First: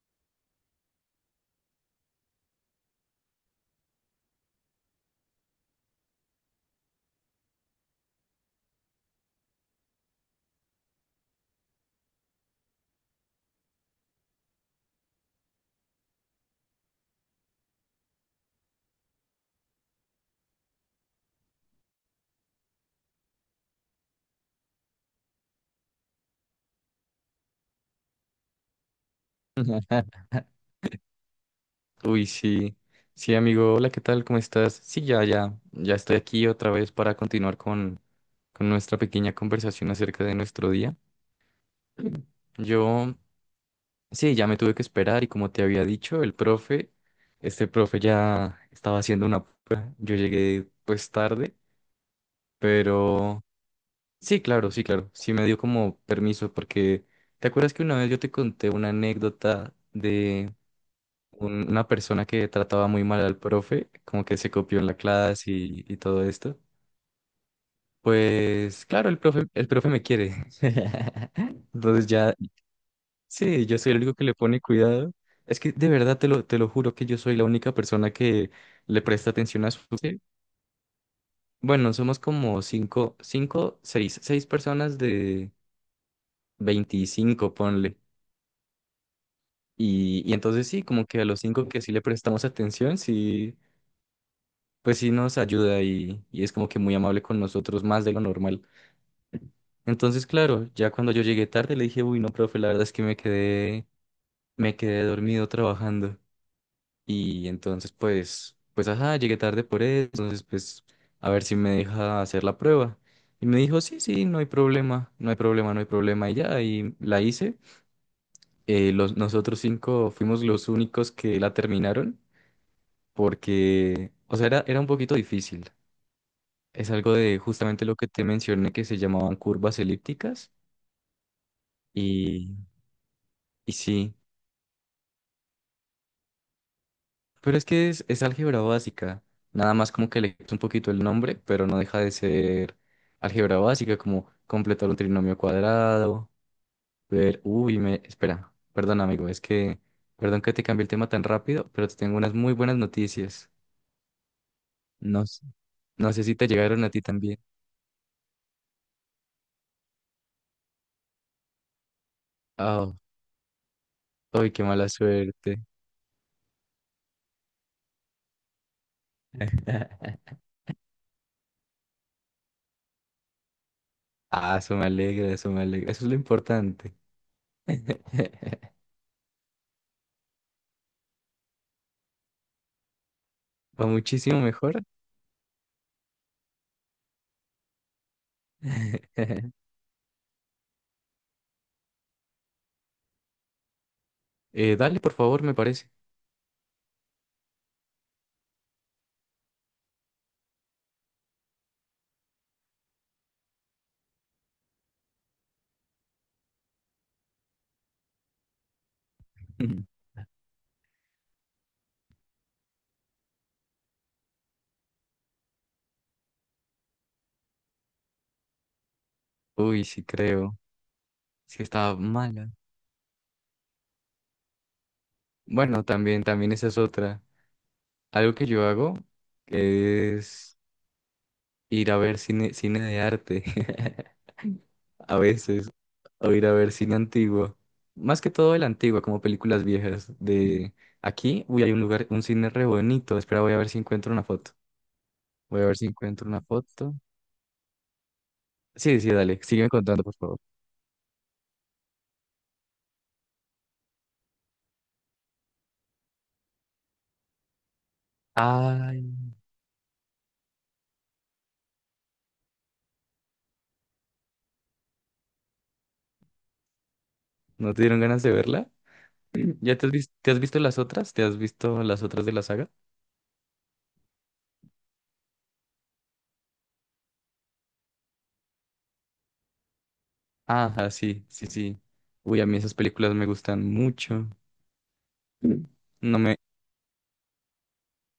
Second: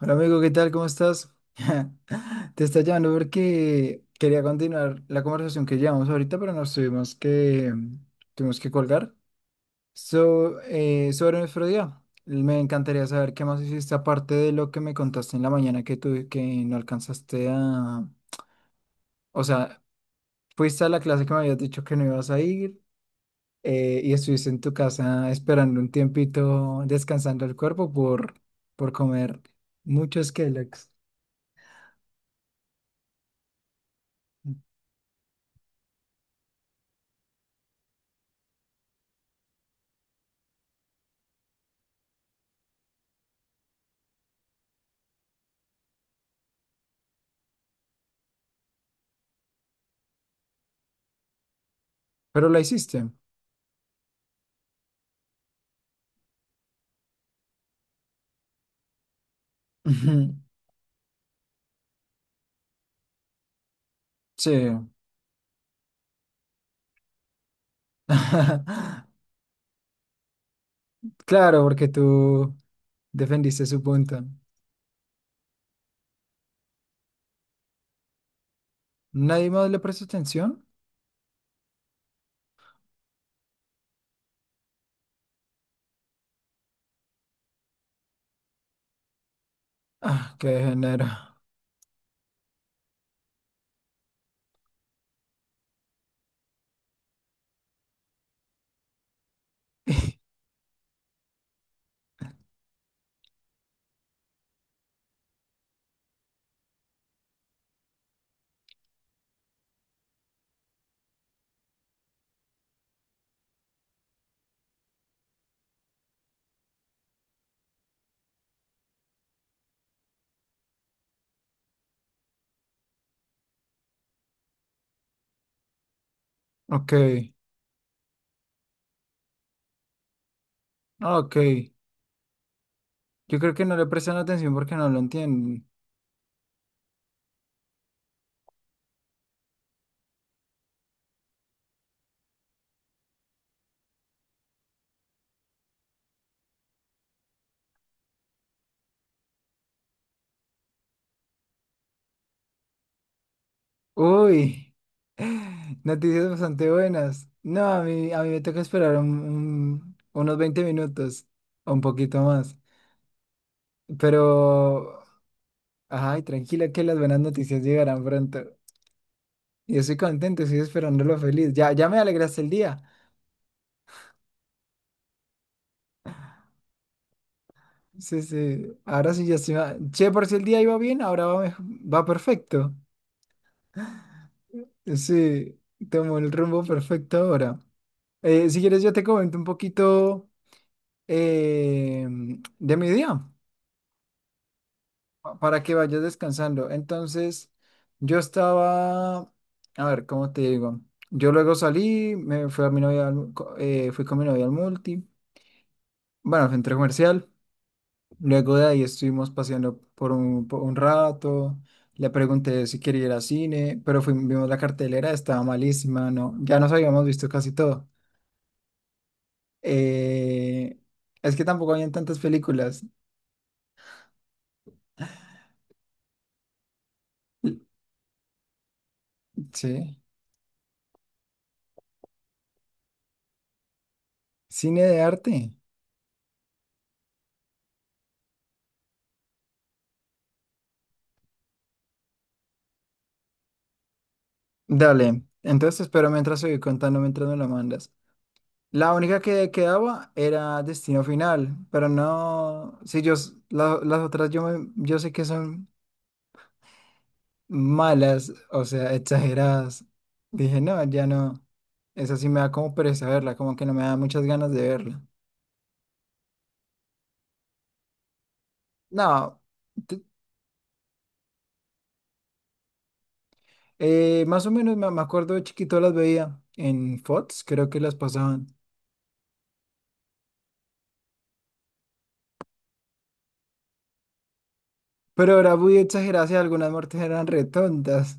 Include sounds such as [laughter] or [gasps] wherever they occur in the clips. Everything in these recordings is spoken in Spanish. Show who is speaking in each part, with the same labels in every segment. Speaker 1: Hola amigo, ¿qué tal? ¿Cómo estás? [laughs] Te está llamando porque quería continuar la conversación que llevamos ahorita, pero tuvimos que colgar. So, sobre nuestro día, me encantaría saber qué más hiciste aparte de lo que me contaste en la mañana que no alcanzaste a. O sea, fuiste a la clase que me habías dicho que no ibas a ir, y estuviste en tu casa esperando un tiempito, descansando el cuerpo por comer muchos
Speaker 2: [laughs]
Speaker 1: Kellogg's.
Speaker 2: Uy, sí. Sí, amigo. Hola, ¿qué tal? ¿Cómo estás? Sí, ya, ya. Ya estoy aquí otra vez para continuar con nuestra pequeña conversación acerca de nuestro día. [clears throat] Yo, sí, ya me tuve que esperar y como te había dicho, este profe ya estaba haciendo una prueba. Yo llegué pues tarde,
Speaker 1: Pero la hiciste.
Speaker 2: pero sí, claro, sí, claro. Sí me dio como permiso porque ¿te acuerdas que una vez yo te conté una anécdota
Speaker 1: Ujú.
Speaker 2: de una persona que trataba muy mal al profe, como que
Speaker 1: Sí.
Speaker 2: se copió en la clase y todo esto? Pues claro,
Speaker 1: [laughs]
Speaker 2: el profe me quiere.
Speaker 1: Claro,
Speaker 2: [laughs]
Speaker 1: porque
Speaker 2: Entonces ya,
Speaker 1: tú defendiste
Speaker 2: sí, yo
Speaker 1: su
Speaker 2: soy el único
Speaker 1: punto.
Speaker 2: que le pone cuidado. Es que de verdad te lo juro que yo soy la única persona que le presta
Speaker 1: ¿Nadie
Speaker 2: atención
Speaker 1: más
Speaker 2: a
Speaker 1: le
Speaker 2: su...
Speaker 1: prestó
Speaker 2: sí.
Speaker 1: atención?
Speaker 2: Bueno, somos como cinco, cinco, seis, seis personas de 25 ponle. Y
Speaker 1: Ah, qué
Speaker 2: entonces sí,
Speaker 1: género.
Speaker 2: como que a los cinco que sí le prestamos atención, sí, pues sí nos ayuda y es como que muy amable con nosotros, más de lo normal. Entonces, claro, ya cuando yo llegué tarde le dije, uy, no, profe, la verdad es que me quedé dormido trabajando. Y entonces, pues, ajá, llegué tarde por eso, entonces, pues, a ver si me deja hacer la prueba. Y me dijo, sí, sí, no hay problema, no hay problema, no hay problema. Y ya, y la hice. Nosotros cinco fuimos los únicos que la terminaron porque, o sea, era un poquito difícil. Es
Speaker 1: Ok,
Speaker 2: algo de justamente lo que te mencioné que se llamaban curvas elípticas
Speaker 1: ok.
Speaker 2: y,
Speaker 1: Yo creo que
Speaker 2: y
Speaker 1: no le
Speaker 2: sí,
Speaker 1: prestan atención porque no lo entienden.
Speaker 2: pero es que es álgebra básica, nada más como que le quito un poquito el nombre, pero no deja de ser álgebra básica, como completar un trinomio cuadrado, ver, uy, espera, perdón amigo, es que, perdón que te cambié el tema tan rápido, pero te tengo unas muy buenas noticias,
Speaker 1: Uy.
Speaker 2: no,
Speaker 1: [laughs]
Speaker 2: no sé
Speaker 1: Noticias
Speaker 2: si te
Speaker 1: bastante
Speaker 2: llegaron a ti
Speaker 1: buenas.
Speaker 2: también.
Speaker 1: No, a mí me toca esperar unos 20 minutos o un poquito más.
Speaker 2: Ah, uy, qué mala
Speaker 1: Pero,
Speaker 2: suerte.
Speaker 1: ay, tranquila que las buenas noticias llegarán pronto. Yo estoy
Speaker 2: [laughs]
Speaker 1: contento, estoy esperándolo feliz. Ya, ya me alegraste el día.
Speaker 2: Ah, eso me alegra, eso me alegra, eso es lo importante.
Speaker 1: Sí, sí.
Speaker 2: [laughs]
Speaker 1: Ahora sí ya se va. Che, por si el día iba bien, va perfecto.
Speaker 2: Va muchísimo mejor.
Speaker 1: Sí, tomo el rumbo perfecto ahora. Si quieres, yo te comento un
Speaker 2: [laughs]
Speaker 1: poquito, eh, de mi día
Speaker 2: Dale, por favor, me
Speaker 1: para que
Speaker 2: parece.
Speaker 1: vayas descansando. Entonces, yo estaba, a ver, ¿cómo te digo? Yo luego salí, me fui a mi novia, fui con mi novia al multi, bueno, al centro comercial. Luego de ahí estuvimos paseando
Speaker 2: [laughs]
Speaker 1: por un rato, le pregunté si quería ir al cine, pero fuimos, vimos la cartelera, estaba malísima, no, ya nos habíamos visto casi todo.
Speaker 2: Uy, sí creo.
Speaker 1: Eh, es que
Speaker 2: Sí
Speaker 1: tampoco habían
Speaker 2: estaba
Speaker 1: tantas
Speaker 2: mala.
Speaker 1: películas.
Speaker 2: Bueno, también, también esa es otra.
Speaker 1: L-
Speaker 2: Algo que yo hago
Speaker 1: Sí,
Speaker 2: es ir a ver cine, cine de arte. [laughs]
Speaker 1: cine de
Speaker 2: A
Speaker 1: arte.
Speaker 2: veces. O ir a ver cine antiguo. Más que todo el antiguo, como películas viejas. De aquí, uy, hay un lugar, un cine re bonito. Espera, voy a ver si encuentro una foto.
Speaker 1: Dale,
Speaker 2: Voy a
Speaker 1: entonces
Speaker 2: ver
Speaker 1: te
Speaker 2: si
Speaker 1: espero
Speaker 2: encuentro una
Speaker 1: mientras voy
Speaker 2: foto.
Speaker 1: contando, mientras me la mandas. La
Speaker 2: Sí, sí,
Speaker 1: única
Speaker 2: dale.
Speaker 1: que
Speaker 2: Sígueme contando,
Speaker 1: quedaba
Speaker 2: por favor.
Speaker 1: era Destino Final, pero no, si yo, las otras, yo sé que son malas, o sea,
Speaker 2: Ay,
Speaker 1: exageradas. Dije, no, ya no. Esa sí me da como pereza verla, como que no me da muchas ganas de verla.
Speaker 2: ¿no te dieron ganas de verla?
Speaker 1: No,
Speaker 2: ¿Ya
Speaker 1: t-
Speaker 2: te has visto las otras? ¿Te has visto las otras de la saga?
Speaker 1: más o menos me acuerdo de chiquito las veía en Fox, creo que las pasaban.
Speaker 2: Ajá, sí, sí, sí. Uy, a mí esas películas me gustan mucho.
Speaker 1: Pero ahora
Speaker 2: Mm.
Speaker 1: voy a
Speaker 2: No
Speaker 1: exagerar si
Speaker 2: me...
Speaker 1: algunas muertes eran retontas.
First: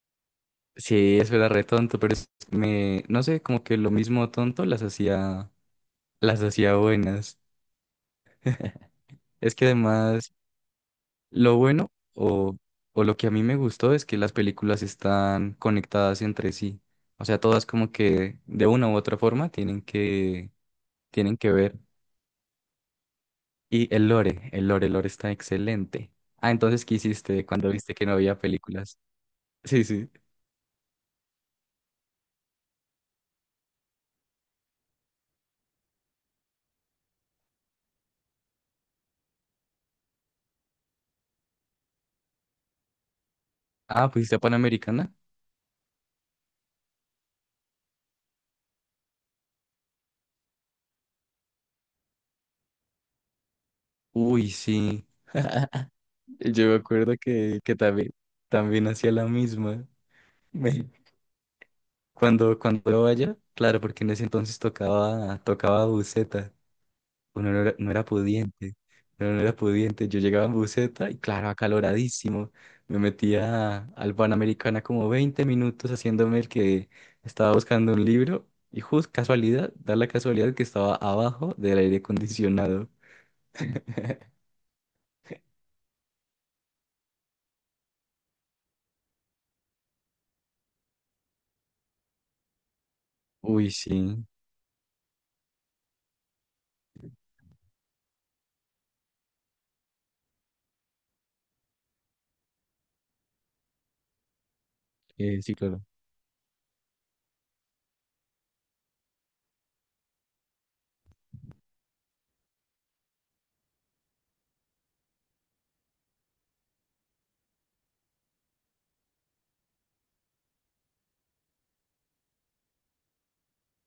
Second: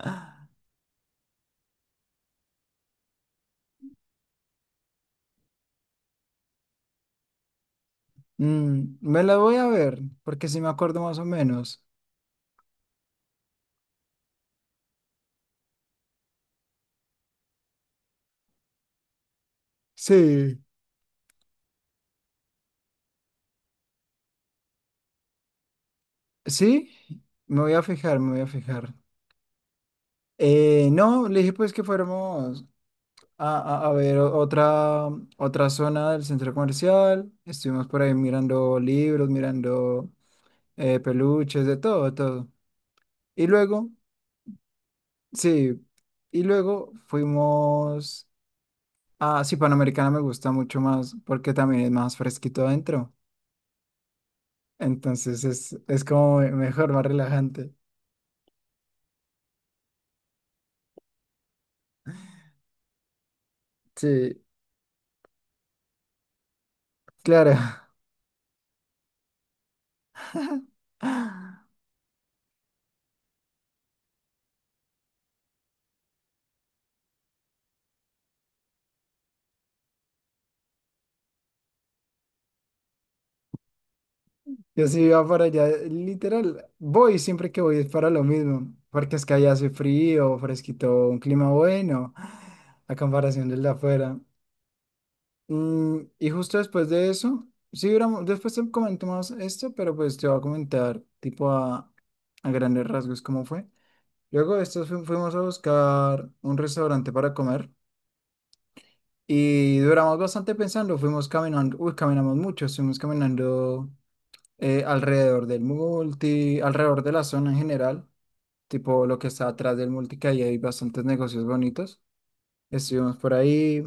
Speaker 1: [laughs]
Speaker 2: Sí, eso era re tonto, pero es- me... No sé, como que lo mismo tonto las hacía buenas. [laughs]
Speaker 1: Me las
Speaker 2: Es
Speaker 1: voy
Speaker 2: que
Speaker 1: a ver,
Speaker 2: además,
Speaker 1: porque sí me acuerdo más o
Speaker 2: lo
Speaker 1: menos.
Speaker 2: bueno o lo que a mí me gustó es que las películas están conectadas entre sí. O sea, todas como que de una u otra forma
Speaker 1: Sí.
Speaker 2: tienen que ver. Y el lore está excelente. Ah, entonces,
Speaker 1: ¿Sí?
Speaker 2: ¿qué hiciste
Speaker 1: Me
Speaker 2: cuando
Speaker 1: voy a
Speaker 2: viste que no
Speaker 1: fijar, me
Speaker 2: había
Speaker 1: voy a fijar.
Speaker 2: películas? Sí, sí.
Speaker 1: No, le dije pues que fuéramos, A, a ver, otra zona del centro comercial. Estuvimos por ahí mirando libros, mirando, peluches, de todo, de todo. Y luego,
Speaker 2: Ah, ¿fuiste a Panamericana?
Speaker 1: sí, y luego fuimos a, sí, Panamericana me gusta mucho más porque también es más fresquito adentro.
Speaker 2: Uy, sí.
Speaker 1: Entonces es como,
Speaker 2: Yo me
Speaker 1: mejor, más
Speaker 2: acuerdo que,
Speaker 1: relajante.
Speaker 2: que también, también hacía la misma. Me- cuando yo vaya, claro, porque en ese
Speaker 1: Sí,
Speaker 2: entonces tocaba buceta. Uno
Speaker 1: claro.
Speaker 2: no era pudiente, uno no era pudiente. Yo llegaba en buseta y claro,
Speaker 1: [laughs]
Speaker 2: acaloradísimo. Me metía al Panamericana como 20 minutos haciéndome el que estaba buscando un libro y justo casualidad, da la casualidad que estaba abajo del aire acondicionado. [laughs]
Speaker 1: Yo sí iba para allá, literal, voy siempre que voy es para lo mismo, porque es que allá hace frío, fresquito, un clima bueno, a comparación del de
Speaker 2: Uy,
Speaker 1: afuera.
Speaker 2: sí,
Speaker 1: Y justo después de eso, sí, después te comento más esto, pero pues te voy a comentar tipo a grandes rasgos cómo fue. Luego de esto fuimos a
Speaker 2: sí, claro.
Speaker 1: buscar un restaurante para comer y duramos bastante pensando, fuimos caminando, uy, caminamos mucho, estuvimos caminando, alrededor del multi, alrededor de la zona en general, tipo lo que está atrás del multi, que ahí hay bastantes negocios bonitos. Estuvimos por ahí,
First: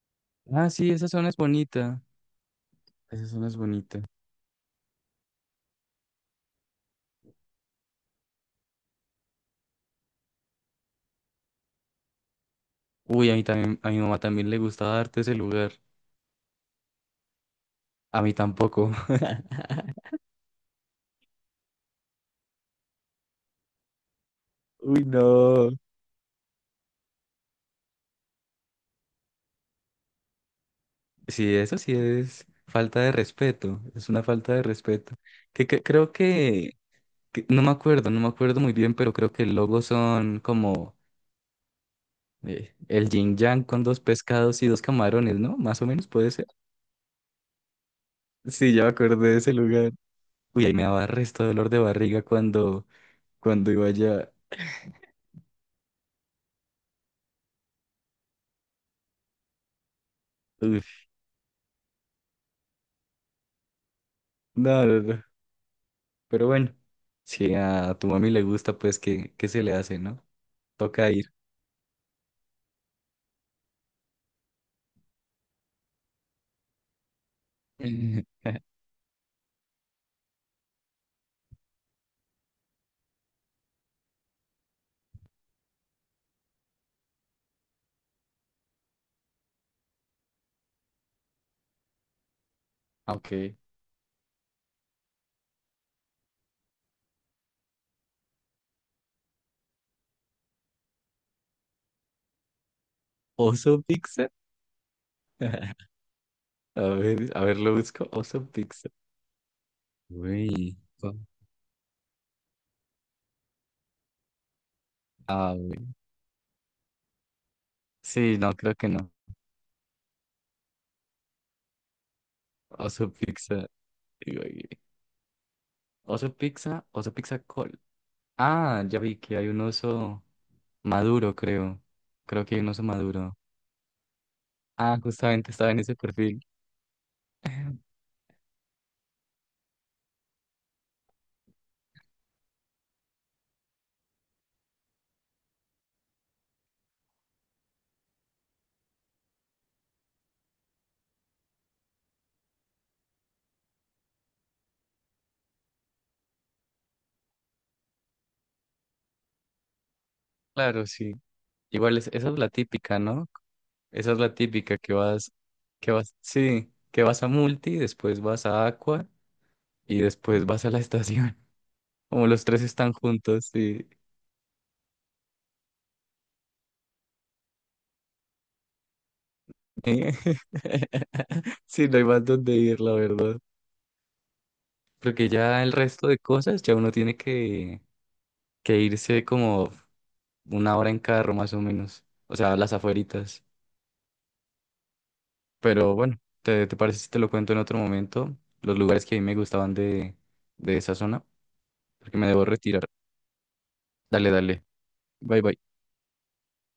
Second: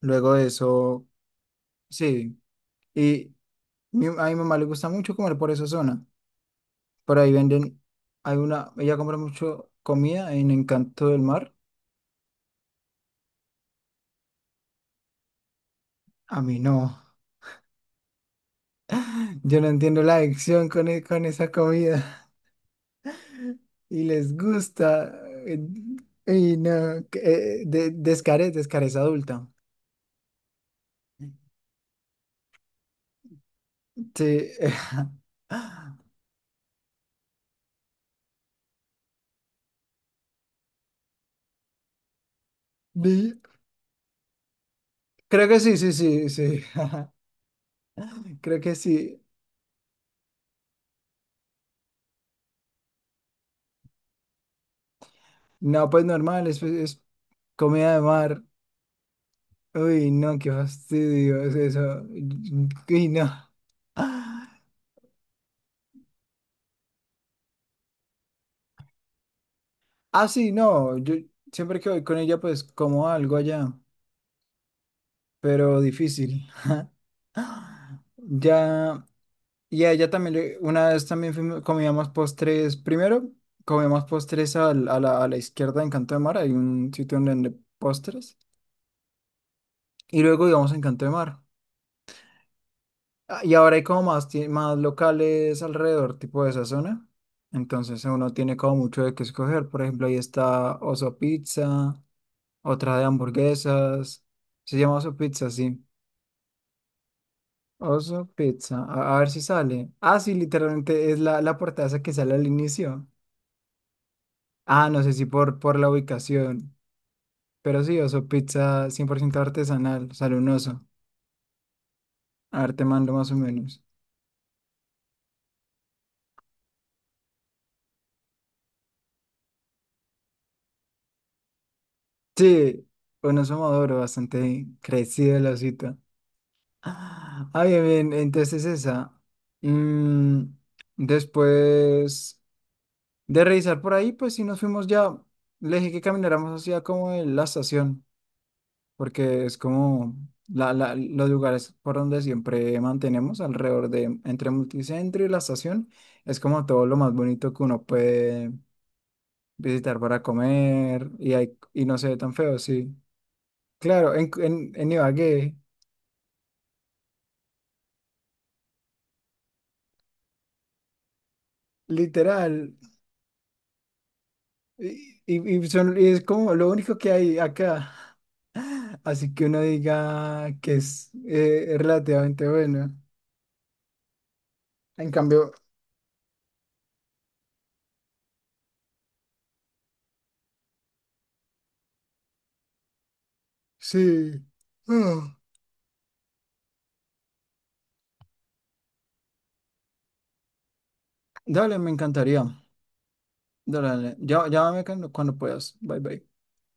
Speaker 1: luego de
Speaker 2: Ah, sí,
Speaker 1: eso,
Speaker 2: esa zona es bonita.
Speaker 1: sí,
Speaker 2: Esa
Speaker 1: y
Speaker 2: zona es bonita.
Speaker 1: a mi mamá le gusta mucho comer por esa zona. Por ahí venden, hay una, ella compra mucho comida en Encanto del Mar.
Speaker 2: Uy, a mí también, a mi mamá también le gustaba darte ese lugar.
Speaker 1: A mí no.
Speaker 2: A mí tampoco.
Speaker 1: [laughs] Yo no
Speaker 2: [laughs]
Speaker 1: entiendo la adicción con esa comida [laughs] y les
Speaker 2: Uy,
Speaker 1: gusta. eh,
Speaker 2: no.
Speaker 1: Y no, que, de, descarez adulta.
Speaker 2: Sí, eso sí es falta de respeto, es una
Speaker 1: Sí.
Speaker 2: falta de respeto. Que
Speaker 1: [laughs]
Speaker 2: creo que no me acuerdo muy bien, pero creo que el logo son como el
Speaker 1: Vi-
Speaker 2: yin yang con dos pescados y dos camarones,
Speaker 1: Creo
Speaker 2: ¿no?
Speaker 1: que sí,
Speaker 2: Más o
Speaker 1: sí,
Speaker 2: menos
Speaker 1: sí,
Speaker 2: puede ser.
Speaker 1: sí. [laughs] Creo que
Speaker 2: Sí, ya me acordé
Speaker 1: sí.
Speaker 2: de ese lugar. Uy, ahí me daba resto dolor de barriga cuando iba allá.
Speaker 1: No, pues normal, es comida de mar. Uy, no, qué
Speaker 2: Uf,
Speaker 1: fastidio es eso. Uy, no. [laughs]
Speaker 2: no, no, no. Pero bueno, si a tu mami le gusta, pues que se le hace, ¿no?
Speaker 1: Ah, sí, no.
Speaker 2: Toca
Speaker 1: Yo
Speaker 2: ir.
Speaker 1: siempre que voy con ella, pues como algo allá, pero difícil. [gasps]
Speaker 2: [laughs]
Speaker 1: Ya, y a ella también, una vez también comíamos postres. Primero, comíamos postres a la izquierda en Canto de Mar. Hay un sitio donde venden postres. Y luego íbamos a Encanto de Mar. Ah, y
Speaker 2: Ok.
Speaker 1: ahora hay como más locales alrededor, tipo de esa zona. Entonces uno tiene como mucho de qué escoger. Por ejemplo, ahí está Oso Pizza, otra de
Speaker 2: ¿Oso
Speaker 1: hamburguesas.
Speaker 2: pizza?
Speaker 1: Se llama Oso Pizza,
Speaker 2: [laughs]
Speaker 1: sí.
Speaker 2: A ver, lo busco.
Speaker 1: Oso
Speaker 2: Oso
Speaker 1: Pizza.
Speaker 2: Pizza.
Speaker 1: A ver si sale. Ah, sí,
Speaker 2: Uy.
Speaker 1: literalmente es la portada esa que sale al inicio. Ah, no sé si
Speaker 2: A
Speaker 1: por la
Speaker 2: ver.
Speaker 1: ubicación. Pero sí, Oso
Speaker 2: Sí, no, creo que
Speaker 1: Pizza cien
Speaker 2: no.
Speaker 1: por ciento artesanal. Sale un oso. A ver, te
Speaker 2: Oso
Speaker 1: mando más o
Speaker 2: Pizza.
Speaker 1: menos.
Speaker 2: Digo, Oso Pizza, Oso Pizza Col. Ah, ya vi que hay un oso maduro, creo. Creo que hay un oso
Speaker 1: Sí,
Speaker 2: maduro.
Speaker 1: bueno, somos maduro, bastante
Speaker 2: Ah,
Speaker 1: crecido el
Speaker 2: justamente estaba en ese
Speaker 1: osito.
Speaker 2: perfil.
Speaker 1: Ah, bien,
Speaker 2: [laughs]
Speaker 1: bien, entonces esa. Mm, Después de revisar por ahí, pues sí nos fuimos ya. Le dije que camináramos hacia como la estación, porque es como los lugares por donde siempre mantenemos alrededor de, entre Multicentro y la estación, es como todo lo más bonito que uno puede visitar para
Speaker 2: Claro,
Speaker 1: comer
Speaker 2: sí.
Speaker 1: y, hay, y no se ve
Speaker 2: Esa
Speaker 1: tan
Speaker 2: es la
Speaker 1: feo, sí.
Speaker 2: típica, ¿no? Esa
Speaker 1: Claro,
Speaker 2: es
Speaker 1: en,
Speaker 2: la
Speaker 1: en,
Speaker 2: típica
Speaker 1: en Ibagué,
Speaker 2: sí, que vas a Multi, después vas a Aqua y después vas a la estación. [laughs] Como los
Speaker 1: literal.
Speaker 2: tres están juntos, sí.
Speaker 1: Y, y es como lo único que hay acá. [laughs] Así que uno
Speaker 2: Eh,
Speaker 1: diga que es,
Speaker 2: [laughs] Sí, no hay más
Speaker 1: relativamente
Speaker 2: donde ir,
Speaker 1: bueno.
Speaker 2: la verdad.
Speaker 1: En
Speaker 2: Porque
Speaker 1: cambio,
Speaker 2: ya el resto de cosas, ya uno tiene que irse como una hora en carro más o menos. O sea, las afueritas.
Speaker 1: sí. Ah.
Speaker 2: Pero bueno, te parece si te lo cuento en otro momento? Los lugares que a mí me gustaban de esa zona.
Speaker 1: Dale, me
Speaker 2: Porque me
Speaker 1: encantaría.
Speaker 2: debo retirar.
Speaker 1: Dale, dale.
Speaker 2: Dale,
Speaker 1: Ya,
Speaker 2: dale.
Speaker 1: llámame cuando
Speaker 2: Bye, bye.
Speaker 1: puedas. Bye, bye.